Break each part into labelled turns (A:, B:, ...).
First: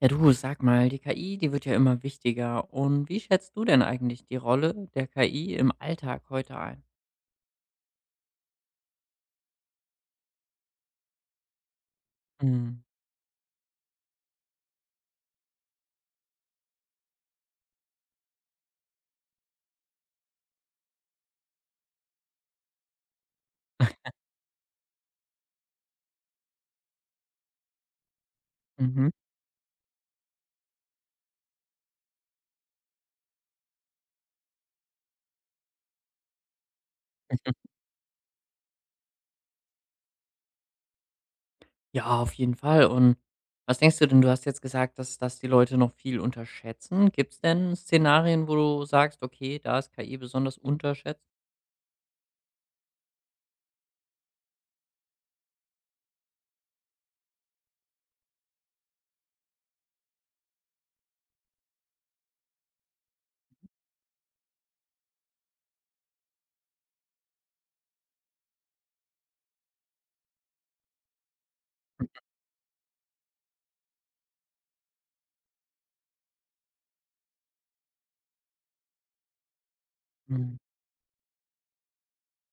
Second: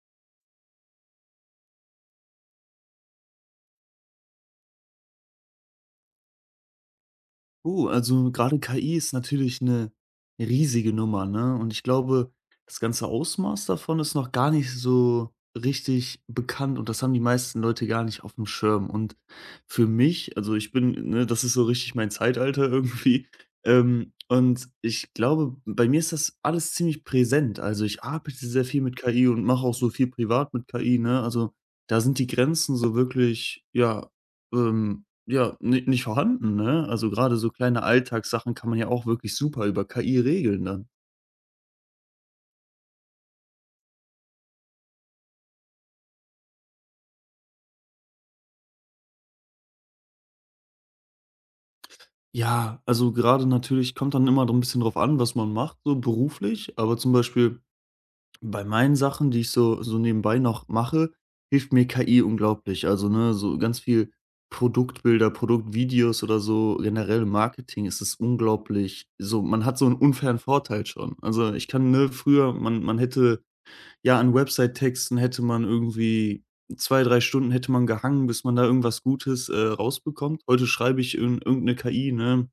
A: Ja, du, sag mal, die KI, die wird ja immer wichtiger. Und wie schätzt du denn eigentlich die Rolle der KI im Alltag heute ein?
B: Also gerade KI ist natürlich eine riesige Nummer, ne? Und ich glaube, das
A: Mhm.
B: ganze Ausmaß davon ist noch gar nicht so richtig bekannt und das haben die meisten Leute gar nicht auf dem Schirm. Und für mich, also ich bin, ne, das ist so richtig mein Zeitalter irgendwie, und ich glaube, bei mir ist das alles ziemlich präsent. Also, ich arbeite sehr viel mit
A: Mhm.
B: KI und mache auch so viel privat mit KI, ne? Also, da sind die Grenzen so wirklich, ja, ähm ja, ni nicht vorhanden, ne? Also, gerade so kleine Alltagssachen kann man ja auch wirklich super über KI regeln dann.
A: Ja, auf jeden Fall. Und was denkst du denn? Du hast jetzt gesagt, dass das die Leute noch viel unterschätzen. Gibt es denn Szenarien, wo du sagst, okay, da ist KI besonders unterschätzt?
B: Ja, also, gerade natürlich kommt dann immer so ein bisschen drauf an, was man macht, so beruflich, aber zum Beispiel bei meinen Sachen, die ich so nebenbei noch mache, hilft mir KI unglaublich. Also, ne, so ganz viel Produktbilder, Produktvideos oder so, generell im Marketing ist es unglaublich, so man hat so einen unfairen Vorteil schon. Also, ich kann, ne, früher man hätte, ja, an Website-Texten hätte man irgendwie 2 3 Stunden hätte man gehangen, bis man da irgendwas Gutes, rausbekommt.
A: Mhm.
B: Heute schreibe ich in irgend 'ne KI, ne,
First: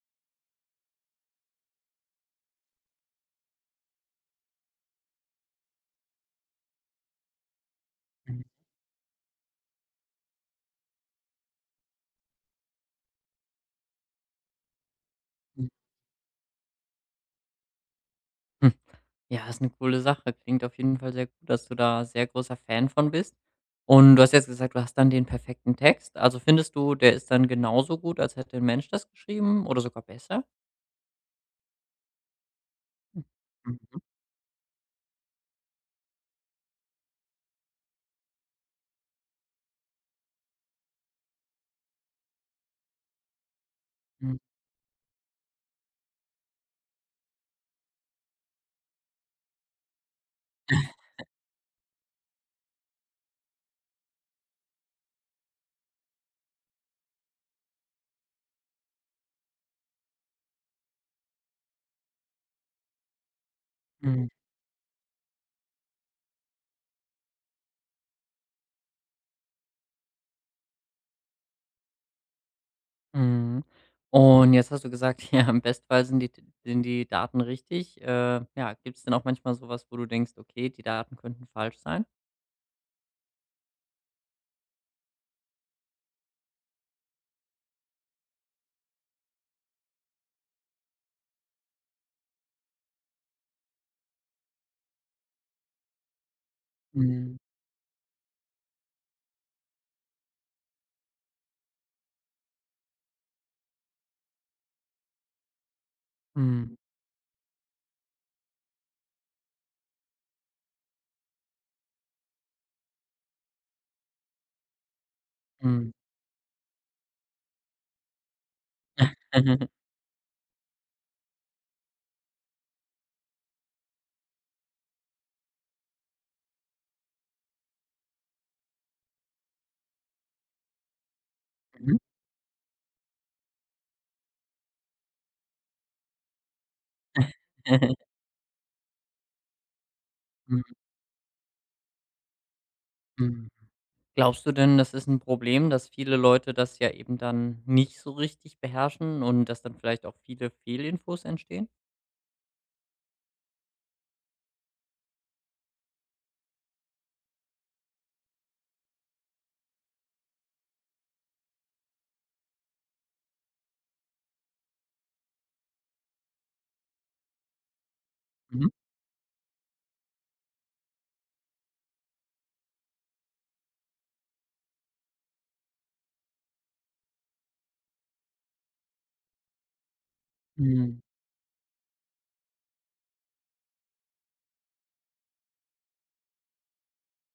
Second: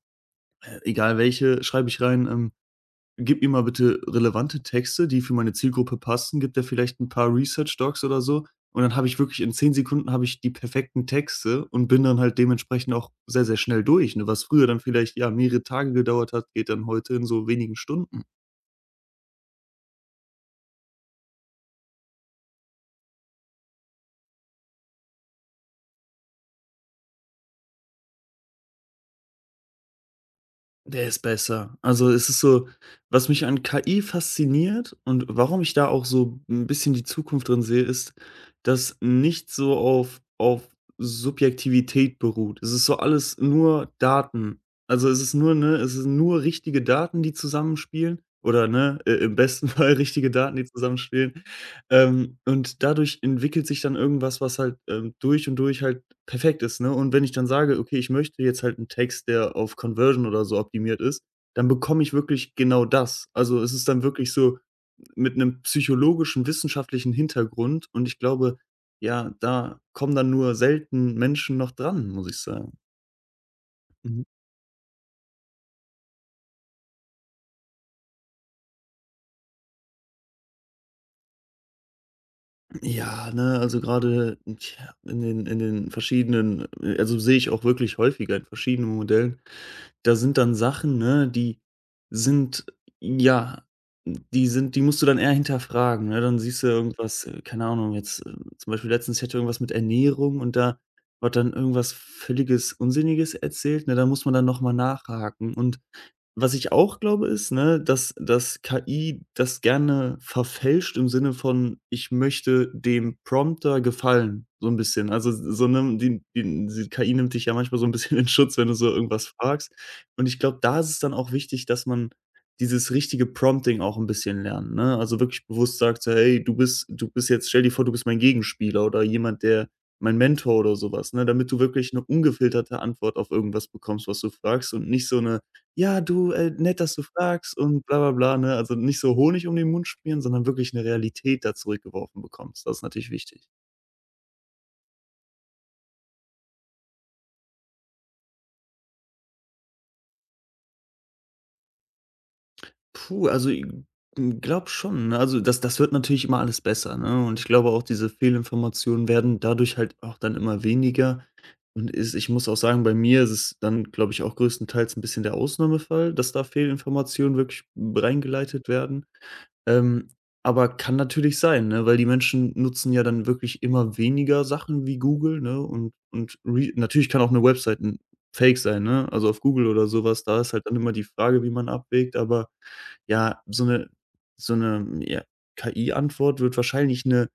B: egal welche, schreibe ich rein, „Gib mir mal bitte relevante Texte, die für meine Zielgruppe passen.“ Gibt der vielleicht ein paar Research Docs oder so, und dann habe ich wirklich in 10 Sekunden habe ich die perfekten Texte und bin dann halt dementsprechend auch sehr, sehr schnell durch, ne? Was früher dann vielleicht, ja, mehrere
A: Mhm.
B: Tage gedauert hat, geht dann heute in so wenigen Stunden.
A: Ja, ist eine coole Sache. Klingt auf jeden Fall sehr gut, dass du da sehr großer Fan von bist. Und du hast jetzt gesagt, du hast dann den perfekten Text. Also, findest du, der ist dann genauso gut, als hätte ein Mensch das geschrieben oder sogar besser?
B: Der ist besser. Also, es ist so, was mich an
A: Mhm,
B: KI fasziniert und warum ich da auch so ein bisschen die Zukunft drin sehe, ist, dass nicht so auf Subjektivität beruht. Es ist so alles nur
A: mhm,
B: Daten. Also, es ist nur, ne, es sind nur richtige Daten, die zusammenspielen, oder, ne, i im besten Fall richtige Daten, die zusammenspielen. Und dadurch entwickelt sich dann irgendwas, was halt, durch und durch halt perfekt ist, ne? Und wenn ich dann sage: „Okay, ich möchte jetzt halt einen Text, der auf Conversion oder so optimiert ist“, dann bekomme ich wirklich genau das. Also, es ist dann
A: mhm,
B: wirklich so mit einem psychologischen, wissenschaftlichen Hintergrund, und ich glaube, ja, da kommen dann nur selten Menschen noch dran, muss ich sagen.
A: mhm.
B: Mhm.
A: Und jetzt hast du gesagt, ja, im Bestfall sind die Daten richtig. Ja, gibt es denn auch manchmal sowas, wo du denkst: „Okay, die Daten könnten falsch sein?“
B: Ja, ne, also gerade, tja, in den verschiedenen, also sehe ich auch wirklich häufiger in verschiedenen Modellen, da sind dann Sachen, ne, die sind, ja, die musst du dann eher hinterfragen, ne? Dann siehst du irgendwas,
A: Mhm,
B: keine Ahnung, jetzt, zum Beispiel letztens, ich hatte irgendwas mit Ernährung und da wird dann irgendwas völliges Unsinniges erzählt, ne? Da muss man dann nochmal nachhaken. Und was ich
A: mhm,
B: auch glaube, ist, ne, dass KI das gerne verfälscht im Sinne von: „Ich möchte dem Prompter gefallen“, so ein bisschen. Also, so,
A: mhm.
B: ne, die KI nimmt dich ja manchmal so ein bisschen in Schutz, wenn du so irgendwas fragst. Und ich glaube, da ist es dann auch wichtig, dass man dieses richtige Prompting auch ein bisschen lernt, ne? Also, wirklich bewusst sagt so: „Hey, du bist jetzt, stell dir vor, du bist mein Gegenspieler oder jemand, der mein Mentor oder sowas, ne? Damit du wirklich
A: Mhm.
B: eine ungefilterte Antwort auf irgendwas bekommst, was du fragst und nicht so eine: ‚Ja, du, nett, dass du fragst‘ und bla bla bla, ne? Also, nicht so Honig um den Mund schmieren, sondern
A: Mhm,
B: wirklich eine Realität da zurückgeworfen bekommst. Das ist natürlich wichtig.
A: mhm. Glaubst du denn, das ist ein Problem, dass viele Leute das ja eben dann nicht so richtig beherrschen und dass dann vielleicht auch viele Fehlinfos entstehen?
B: Puh, also i glaube schon, ne? Also, das wird natürlich immer alles besser, ne? Und ich glaube auch, diese Fehlinformationen werden dadurch halt auch dann immer weniger, und ist, ich muss auch sagen, bei mir ist es dann, glaube ich, auch größtenteils ein bisschen der Ausnahmefall, dass da Fehlinformationen wirklich
A: Mhm.
B: reingeleitet werden. Ähm, aber kann natürlich sein, ne, weil die Menschen nutzen ja dann wirklich immer weniger Sachen wie Google, ne, und re natürlich kann auch eine Website ein Fake sein, ne? Also, auf Google oder sowas, da ist halt dann immer
A: Mhm.
B: die Frage, wie man abwägt, aber ja, so eine, so eine, hm, ja, KI-Antwort wird wahrscheinlich eine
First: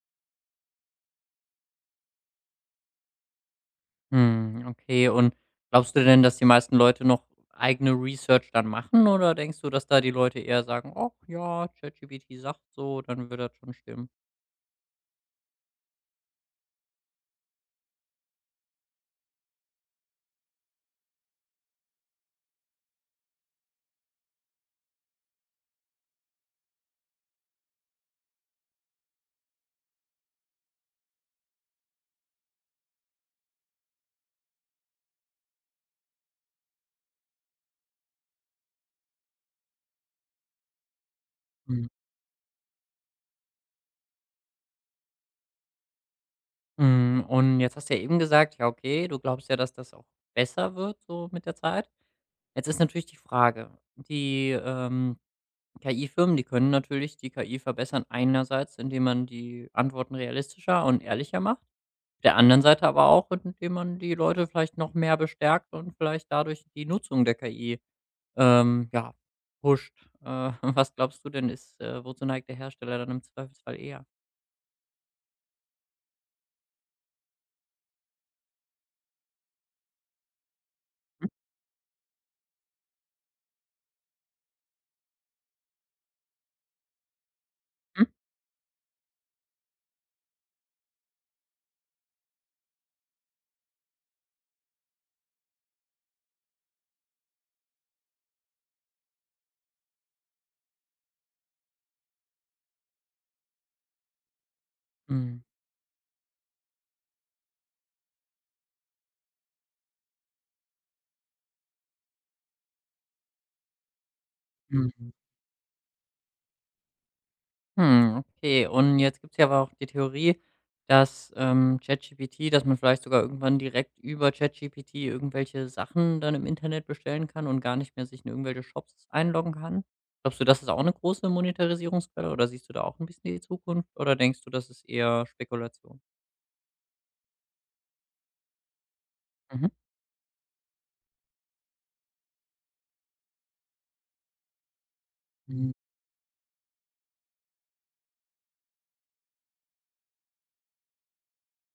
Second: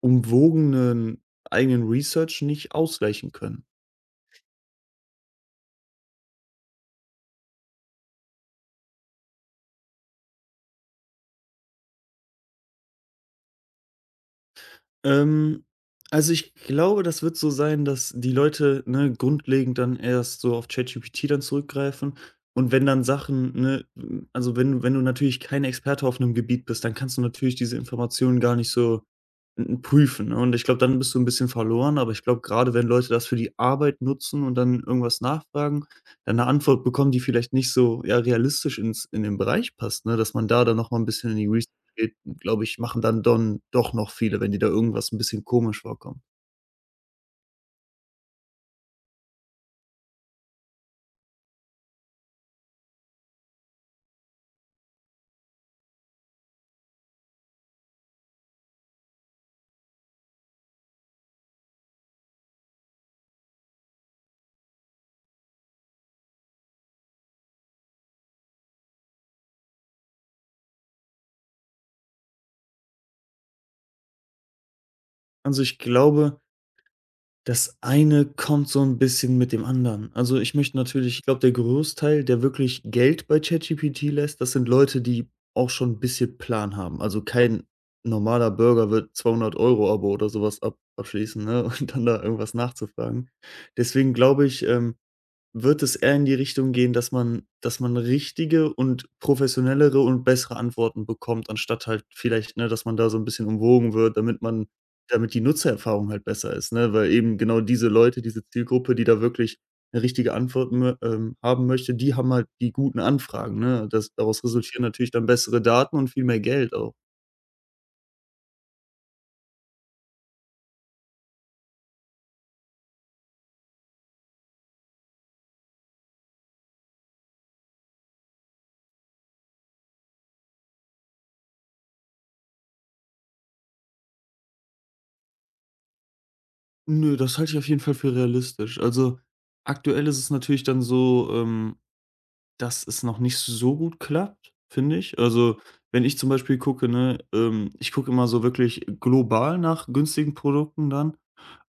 B: umwogenen eigenen Research nicht ausgleichen können.
A: Mhm, okay. Und glaubst du denn, dass die meisten Leute noch eigene Research dann machen oder denkst du, dass da die Leute eher sagen: „Ach ja, ChatGPT sagt so, dann wird das schon stimmen?“
B: Ähm, also, ich glaube, das wird so sein, dass die Leute, ne, grundlegend dann erst so auf ChatGPT dann zurückgreifen, und wenn dann Sachen, ne, hm, also, wenn du natürlich kein Experte auf einem Gebiet bist, dann kannst du natürlich diese Informationen gar nicht so, hm, prüfen, ne? Und ich glaube, dann bist du ein bisschen verloren, aber ich glaube, gerade wenn Leute das für die Arbeit nutzen und dann irgendwas nachfragen, dann eine Antwort bekommen, die vielleicht nicht so, ja, realistisch ins in den Bereich passt, ne, dass man da dann noch mal 'n bisschen in die Research
A: Mhm.
B: geht, glaube ich, machen dann don doch noch viele, wenn die da irgendwas ein bisschen komisch vorkommt.
A: Mhm, und jetzt hast du ja eben gesagt, ja, okay, du glaubst ja, dass das auch besser wird so mit der Zeit. Jetzt ist natürlich die Frage, die KI-Firmen, die können natürlich die KI verbessern, einerseits, indem man die Antworten realistischer und ehrlicher macht, der anderen Seite aber auch, indem man die Leute vielleicht noch mehr bestärkt und vielleicht dadurch die Nutzung der KI, ähm, ja, pusht. Was glaubst du denn, ist wozu neigt der Hersteller dann im Zweifelsfall eher?
B: Also, ich glaube, das eine kommt so ein bisschen mit dem anderen. Also, ich möchte natürlich, ich glaube, der Großteil, der wirklich Geld bei ChatGPT lässt, das sind Leute, die auch schon ein bisschen Plan haben. Also, kein normaler Bürger wird 200 € Abo oder sowas ab abschließen, ne, und dann da irgendwas nachzufragen. Deswegen glaube ich, wird es eher in die Richtung gehen, dass man richtige und professionellere und bessere Antworten bekommt, anstatt halt vielleicht, ne, dass man da so ein bisschen umwogen wird, damit man, damit
A: Mhm.
B: die Nutzererfahrung halt besser ist, ne? Weil eben genau diese Leute, diese Zielgruppe, die da wirklich eine richtige Antwort mö haben möchte, die haben halt die guten Anfragen, ne? Das, daraus resultieren
A: Mhm.
B: natürlich dann bessere Daten und viel mehr Geld auch.
A: Hm, okay. Und jetzt gibt es ja aber auch die Theorie, dass, ChatGPT dass man vielleicht sogar irgendwann direkt über ChatGPT irgendwelche Sachen dann im Internet bestellen kann und gar nicht mehr sich in irgendwelche Shops einloggen kann. Glaubst du, das ist auch eine große Monetarisierungsquelle oder siehst du da auch ein bisschen die Zukunft oder denkst du, das ist eher Spekulation?
B: Nö, das halte ich auf jeden Fall für realistisch. Also,
A: Mhm.
B: aktuell ist es natürlich dann so, dass es noch nicht so gut klappt, finde ich. Also,
A: Mhm.
B: wenn ich zum Beispiel gucke, ne, ich gucke immer so wirklich global nach günstigen Produkten dann,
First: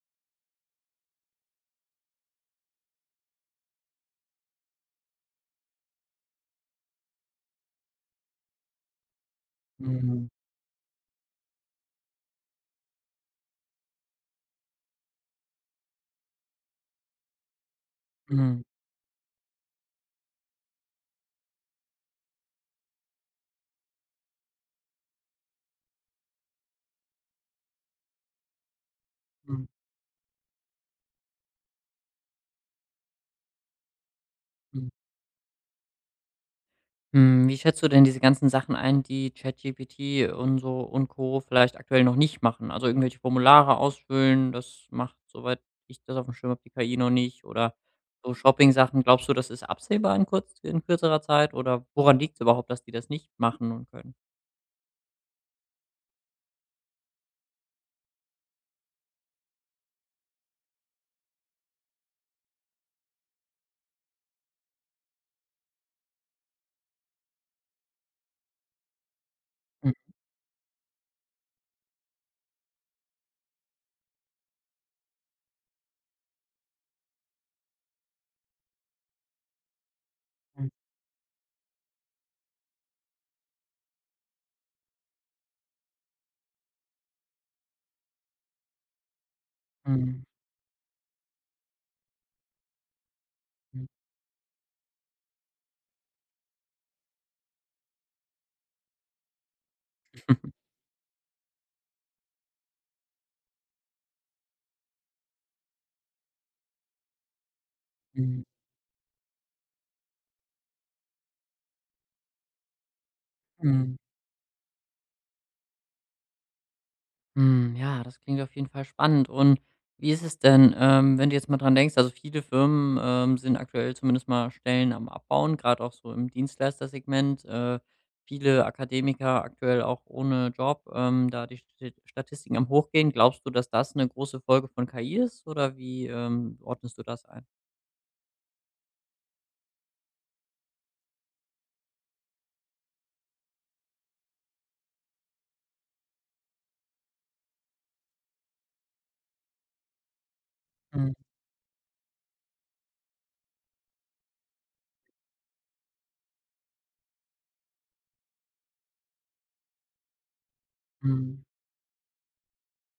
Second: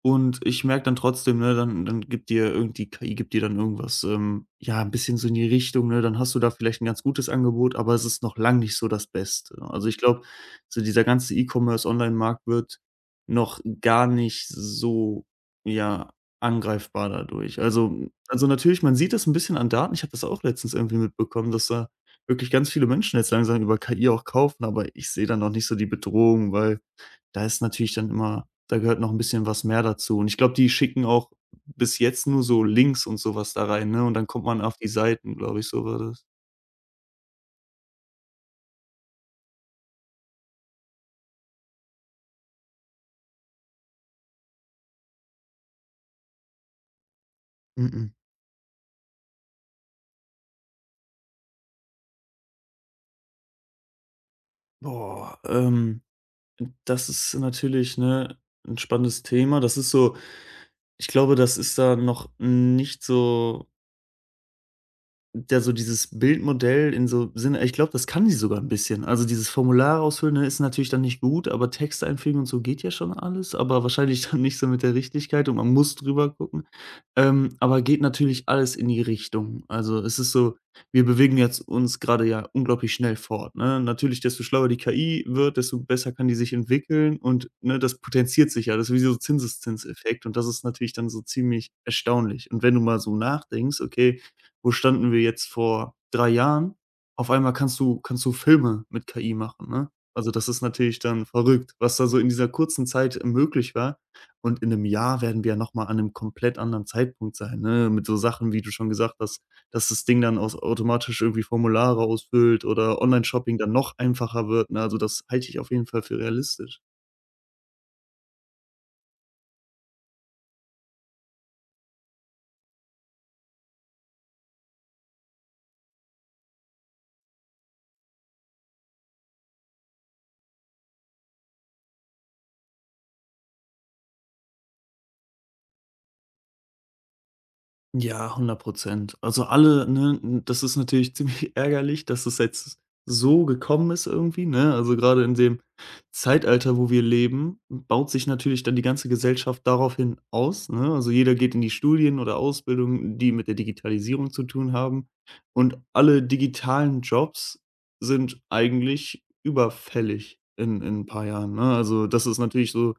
B: und ich merke dann trotzdem, ne, dann dann gibt dir irgend die KI gibt dir dann irgendwas, ja, ein bisschen so in die Richtung, ne? Dann hast du da vielleicht ein ganz gutes Angebot, aber es ist noch lang nicht so das Beste. Also, ich glaube,
A: Mhm.
B: so dieser ganze E-Commerce Online Markt wird noch gar nicht so, ja, angreifbar dadurch. Also,
A: Mhm.
B: natürlich, man sieht das ein bisschen an Daten. Ich habe das auch letztens irgendwie mitbekommen, dass da wirklich ganz viele Menschen jetzt langsam über KI auch kaufen, aber ich sehe da noch nicht so die Bedrohung, weil, da ist natürlich dann immer, da gehört noch ein bisschen was mehr dazu. Und ich glaube, die schicken auch bis jetzt nur so Links und sowas da rein, ne? Und dann kommt man auf die
A: Mhm.
B: Seiten, glaube ich, so war das.
A: Hm, wie schätzt du denn diese ganzen Sachen ein, die ChatGPT und so und Co. vielleicht aktuell noch nicht machen? Also, irgendwelche Formulare ausfüllen, das macht, soweit ich das auf dem Schirm habe, die KI noch nicht oder
B: Mhm.
A: so Shopping-Sachen. Glaubst du, das ist absehbar in kurz in kürzerer Zeit oder woran liegt es überhaupt, dass die das nicht machen und können?
B: Boah, das ist natürlich, ne, ein spannendes Thema. Das ist so, ich glaube, das ist da noch nicht so, da so dieses Bildmodell in so Sinne, ich glaube, das kann sie sogar ein bisschen. Also, dieses
A: Mhm,
B: Formular ausfüllen, ne, ist natürlich dann nicht gut, aber Text einfügen und so geht ja schon alles, aber wahrscheinlich dann nicht so mit der Richtigkeit und man muss drüber gucken. Aber geht natürlich alles in die Richtung. Also, es ist so,
A: mhm,
B: wir bewegen jetzt uns gerade ja unglaublich schnell fort, ne? Natürlich, desto schlauer die KI wird, desto besser kann die sich entwickeln und, ne, das potenziert sich ja. Das ist wie so ein
A: mhm,
B: Zinseszinseffekt und das ist natürlich dann so ziemlich erstaunlich. Und wenn du mal so nachdenkst:
A: mhm,
B: „Okay, wo standen wir jetzt vor 3 Jahren? Auf einmal kannst du Filme mit KI machen, ne? Also, das ist natürlich dann verrückt, was da so in dieser kurzen Zeit, möglich war. Und in 1 Jahr werden wir ja noch mal an einem komplett anderen Zeitpunkt sein, ne? Mit so Sachen, wie du schon gesagt hast, dass das Ding dann aus automatisch irgendwie Formulare ausfüllt oder Online-Shopping dann noch
A: mhm.
B: einfacher wird, ne? Also, das halte ich auf jeden Fall für realistisch.
A: Hm, ja, das klingt auf jeden Fall spannend. Und wie ist es denn, wenn du jetzt mal dran denkst, also viele Firmen sind aktuell zumindest mal Stellen am Abbauen, gerade auch so im Dienstleistersegment. Viele Akademiker aktuell auch ohne Job, da die Statistiken am Hochgehen. Glaubst du, dass das eine große Folge von KI ist oder wie ordnest du das ein?
B: Ja, 100%. Also, alle, ne, n das ist natürlich ziemlich ärgerlich, dass es jetzt so gekommen ist irgendwie, ne? Also, gerade in dem Zeitalter, wo wir leben, baut sich natürlich dann die ganze Gesellschaft daraufhin aus, ne? Also,
A: Mhm.
B: jeder geht in die Studien oder Ausbildungen, die mit der Digitalisierung zu tun haben. Und alle digitalen Jobs sind eigentlich überfällig in 'n paar
A: Mhm.
B: Jahren, ne? Also, das ist natürlich so.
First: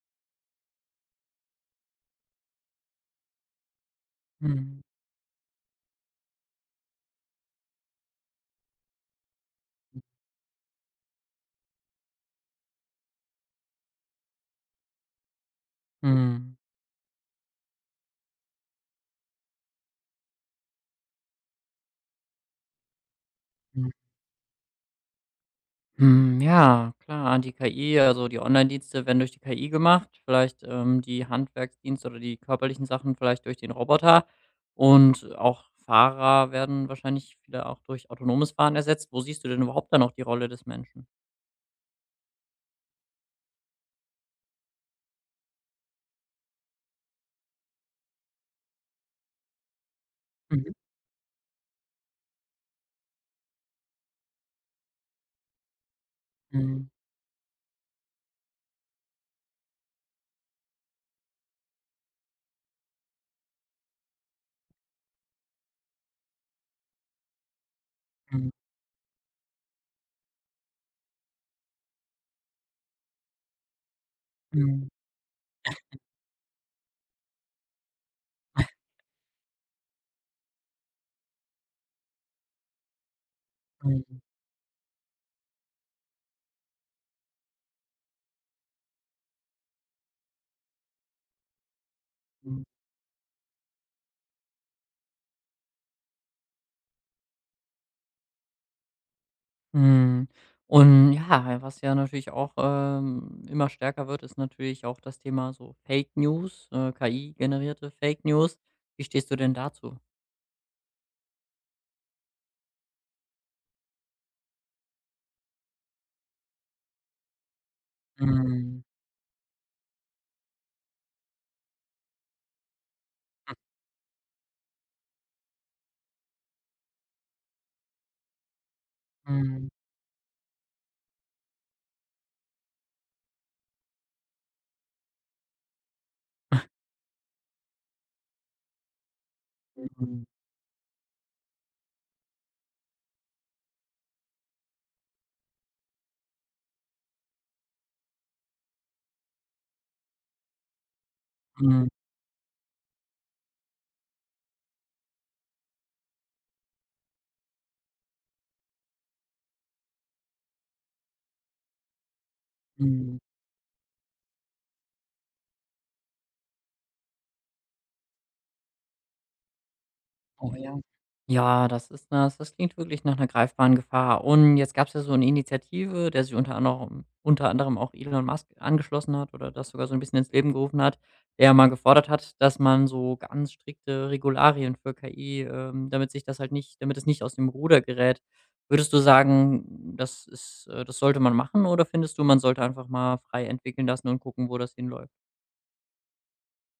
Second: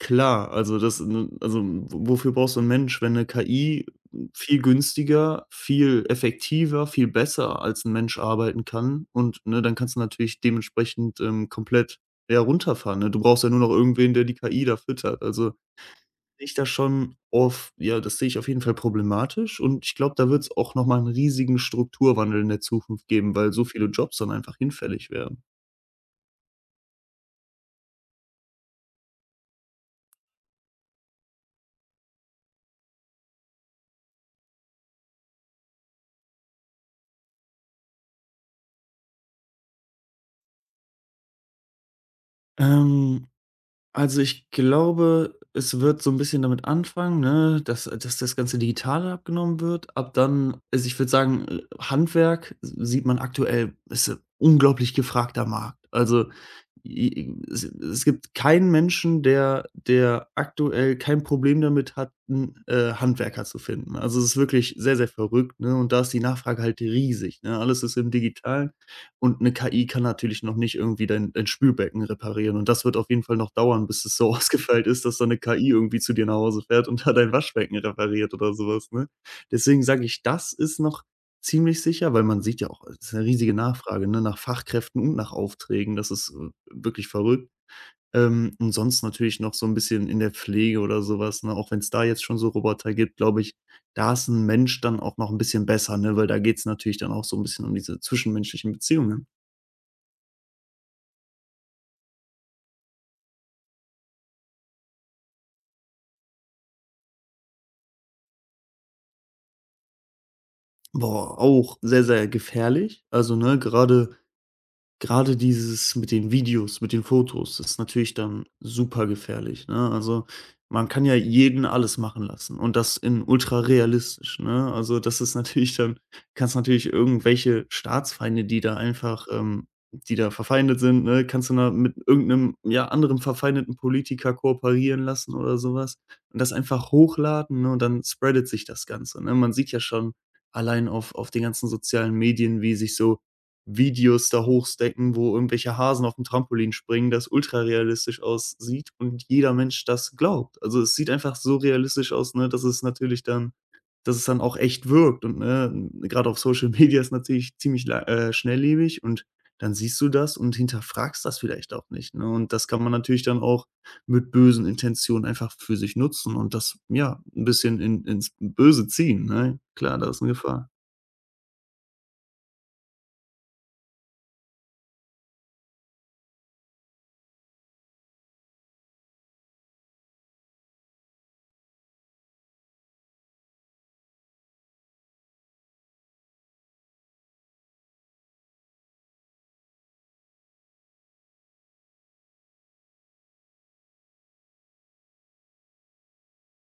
B: Klar, also das n also w wofür brauchst du einen Mensch, wenn 'ne KI viel günstiger, viel effektiver, viel besser als ein Mensch arbeiten kann und, ne, dann kannst du natürlich dementsprechend, komplett, ja, runterfahren, ne? Du brauchst ja nur noch irgendwen, der die KI da füttert. Also, sehe ich
A: Mhm.
B: das schon auf ja, das sehe ich auf jeden Fall problematisch und ich glaube, da wird es auch noch mal 'n riesigen Strukturwandel in der Zukunft geben, weil so viele
A: Mhm.
B: Jobs dann einfach hinfällig werden.
A: Hm, ja, klar, die KI, also die Online-Dienste werden durch die KI gemacht, vielleicht, die Handwerksdienste oder die körperlichen Sachen vielleicht durch den Roboter und auch Fahrer werden wahrscheinlich viele auch durch autonomes Fahren ersetzt. Wo siehst du denn überhaupt dann noch die Rolle des Menschen?
B: Ähm Also, ich glaube, es wird so ein bisschen damit anfangen, ne, dass das ganze Digitale abgenommen wird. Ab dann
A: Mhm.
B: also, ich würde sagen, Handwerk sieht man aktuell, ist 'n unglaublich gefragter Markt. Also,
A: Mhm.
B: es gibt keinen Menschen, der aktuell kein Problem damit hat, 'n, Handwerker zu finden. Also, es ist wirklich sehr, sehr verrückt, ne, und da ist die Nachfrage halt riesig, ne? Alles ist im
A: Mhm.
B: Digitalen. Und eine KI kann natürlich noch nicht irgendwie dein Spülbecken reparieren. Und das wird auf jeden Fall noch dauern, bis es so ausgefeilt
A: Mhm.
B: ist, dass da 'ne KI irgendwie zu dir nach Hause fährt und da dein Waschbecken repariert oder so was, ne? Deswegen sage ich, das ist noch ziemlich sicher, weil man sieht ja auch, es ist 'ne riesige Nachfrage,
A: Mhm.
B: ne, nach Fachkräften und nach Aufträgen. Das ist, wirklich verrückt. Und sonst natürlich noch so 'n bisschen in der Pflege oder so was, ne? Auch wenn's da jetzt schon so
A: Mhm.
B: Roboter gibt, glaube ich, da ist 'n Mensch dann auch noch 'n bisschen besser, ne? Weil da geht's natürlich dann auch so 'n bisschen um diese zwischenmenschlichen Beziehungen.
A: Mhm. Und ja, was ja natürlich auch, immer stärker wird, ist natürlich auch das Thema so Fake News, KI-generierte Fake News. Wie stehst du denn dazu?
B: Boah, auch sehr, sehr gefährlich. Also, ne, gerade dieses mit den Videos, mit den Fotos ist natürlich dann
A: Mhm.
B: super gefährlich, ne? Also, man kann ja jeden alles machen lassen und das in ultrarealistisch, ne? Also, das ist natürlich dann kannst natürlich irgendwelche Staatsfeinde, die da einfach
A: Mhm,
B: die da verfeindet sind, ne, kannst du da mit irgendeinem ja, anderen verfeindeten Politiker kooperieren lassen oder sowas und das einfach hochladen, ne, und dann spreadet sich das Ganze, ne? Man sieht ja schon
A: mhm,
B: allein auf den ganzen sozialen Medien, wie sich so Videos da hochstecken, wo irgendwelche Hasen auf dem Trampolin springen, das ultrarealistisch aussieht und jeder Mensch das glaubt. Also, es sieht einfach so
A: mhm,
B: realistisch aus, ne, dass es natürlich dann dass es dann auch echt wirkt und, ne, gerade auf Social Media ist natürlich ziemlich la schnelllebig und dann siehst du das und hinterfragst das vielleicht auch nicht, ne? Und das kann man
A: mhm.
B: natürlich dann auch mit bösen Intentionen einfach für sich nutzen und das, ja, ein bisschen in ins Böse ziehen, ne? Klar, da ist 'ne
A: Oh
B: Gefahr.
A: ja. Ja, das ist 'ne das klingt wirklich nach einer greifbaren Gefahr. Und jetzt gab es ja so eine Initiative, der sich unter anderem auch Elon Musk angeschlossen hat oder das sogar so ein bisschen ins Leben gerufen hat, der mal gefordert hat, dass man so ganz strikte Regularien für KI, damit sich das halt nicht damit es nicht aus dem Ruder gerät. Würdest du sagen, das ist das sollte man machen oder findest du, man sollte einfach mal frei entwickeln lassen und gucken, wo das hinläuft?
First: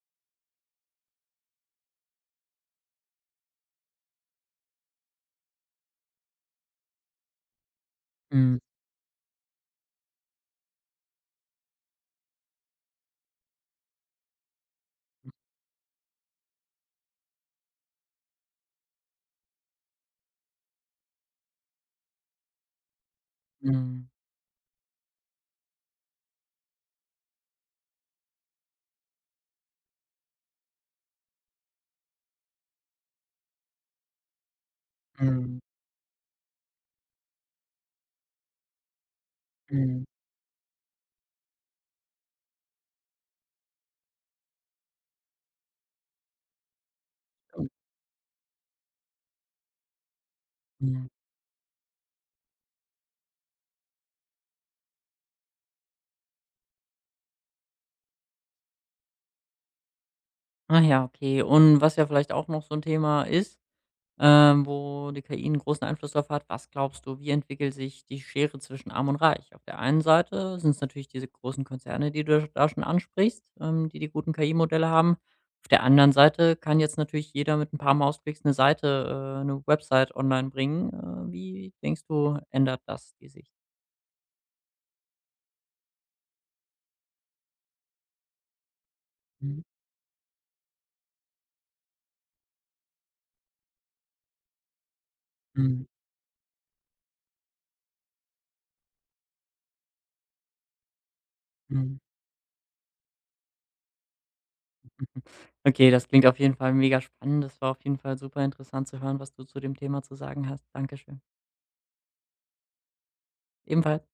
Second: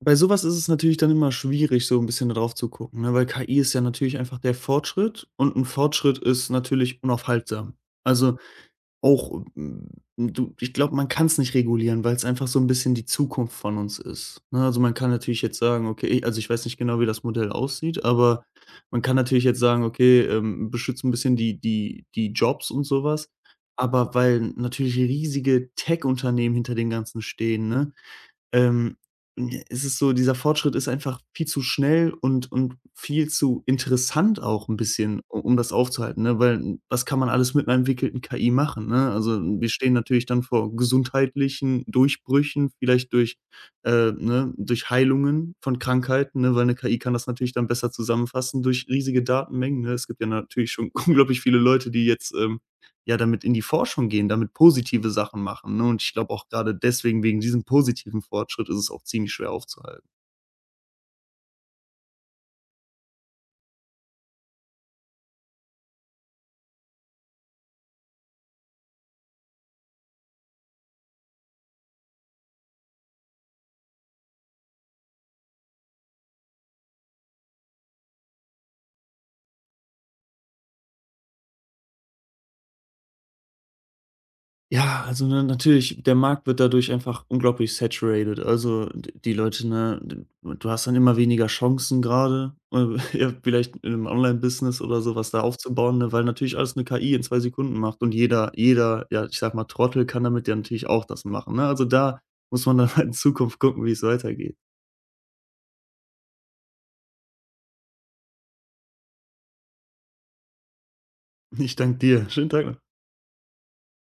B: Bei sowas ist es natürlich dann immer schwierig, so ein bisschen da drauf zu gucken, ne, weil KI ist ja natürlich einfach der Fortschritt und ein Fortschritt ist natürlich unaufhaltsam. Also,
A: Mhm,
B: auch, du ich glaube, man kann es nicht regulieren, weil es einfach so ein bisschen die Zukunft von uns ist, ne? Also, man kann natürlich jetzt sagen, okay also, ich weiß nicht genau, wie das Modell aussieht, aber man kann natürlich jetzt sagen: „Okay, beschützt 'n bisschen die Jobs und sowas."
A: mhm,
B: Aber weil natürlich riesige Tech-Unternehmen hinter dem Ganzen stehen, ne? ähm, j Es ist so, dieser Fortschritt ist einfach viel zu schnell und viel zu interessant auch ein bisschen, u um
A: mhm,
B: das aufzuhalten, ne? Weil, was kann man alles mit 'ner entwickelten KI machen, ne? Also, wir stehen
A: mhm.
B: natürlich dann vor gesundheitlichen Durchbrüchen, vielleicht durch, ne durch Heilungen von Krankheiten, ne? Weil 'ne KI kann das natürlich dann besser zusammenfassen durch riesige Datenmengen, ne? Es gibt ja natürlich schon
A: Mhm.
B: unglaublich viele Leute, die jetzt, ja, damit in die Forschung gehen, damit positive Sachen machen, ne? Und ich glaube auch gerade deswegen, wegen diesem positiven Fortschritt ist es auch ziemlich schwer aufzuhalten.
A: Ah ja, okay. Und was ja vielleicht auch noch so ein Thema ist, wo die KI einen großen Einfluss darauf hat, was glaubst du, wie entwickelt sich die Schere zwischen Arm und Reich? Auf der einen Seite sind es natürlich diese großen Konzerne, die du da schon ansprichst, die die guten KI-Modelle haben. Auf der anderen Seite kann jetzt natürlich jeder mit ein paar Mausklicks eine Seite 'ne Website online bringen. Wie denkst du, ändert das die Sicht?
B: Ja, also, ne, natürlich, der Markt wird dadurch einfach unglaublich saturated. Also, d die
A: Mhm,
B: Leute, ne d du hast dann immer weniger Chancen gerade ja, vielleicht in 'nem Online-Business oder so was da
A: mhm,
B: aufzubauen, ne, weil natürlich alles 'ne KI in 2 Sekunden macht und jeder, ja, ich sag mal, Trottel kann damit ja natürlich auch das machen, ne? Also,
A: mhm.
B: da muss man dann halt in Zukunft gucken, wie es weitergeht.
A: Okay, das klingt auf jeden Fall mega spannend. Das war auf jeden Fall super interessant zu hören, was du zu dem Thema zu sagen hast. Dankeschön.
B: Ich danke dir. Schönen Tag noch.
A: Ebenfalls.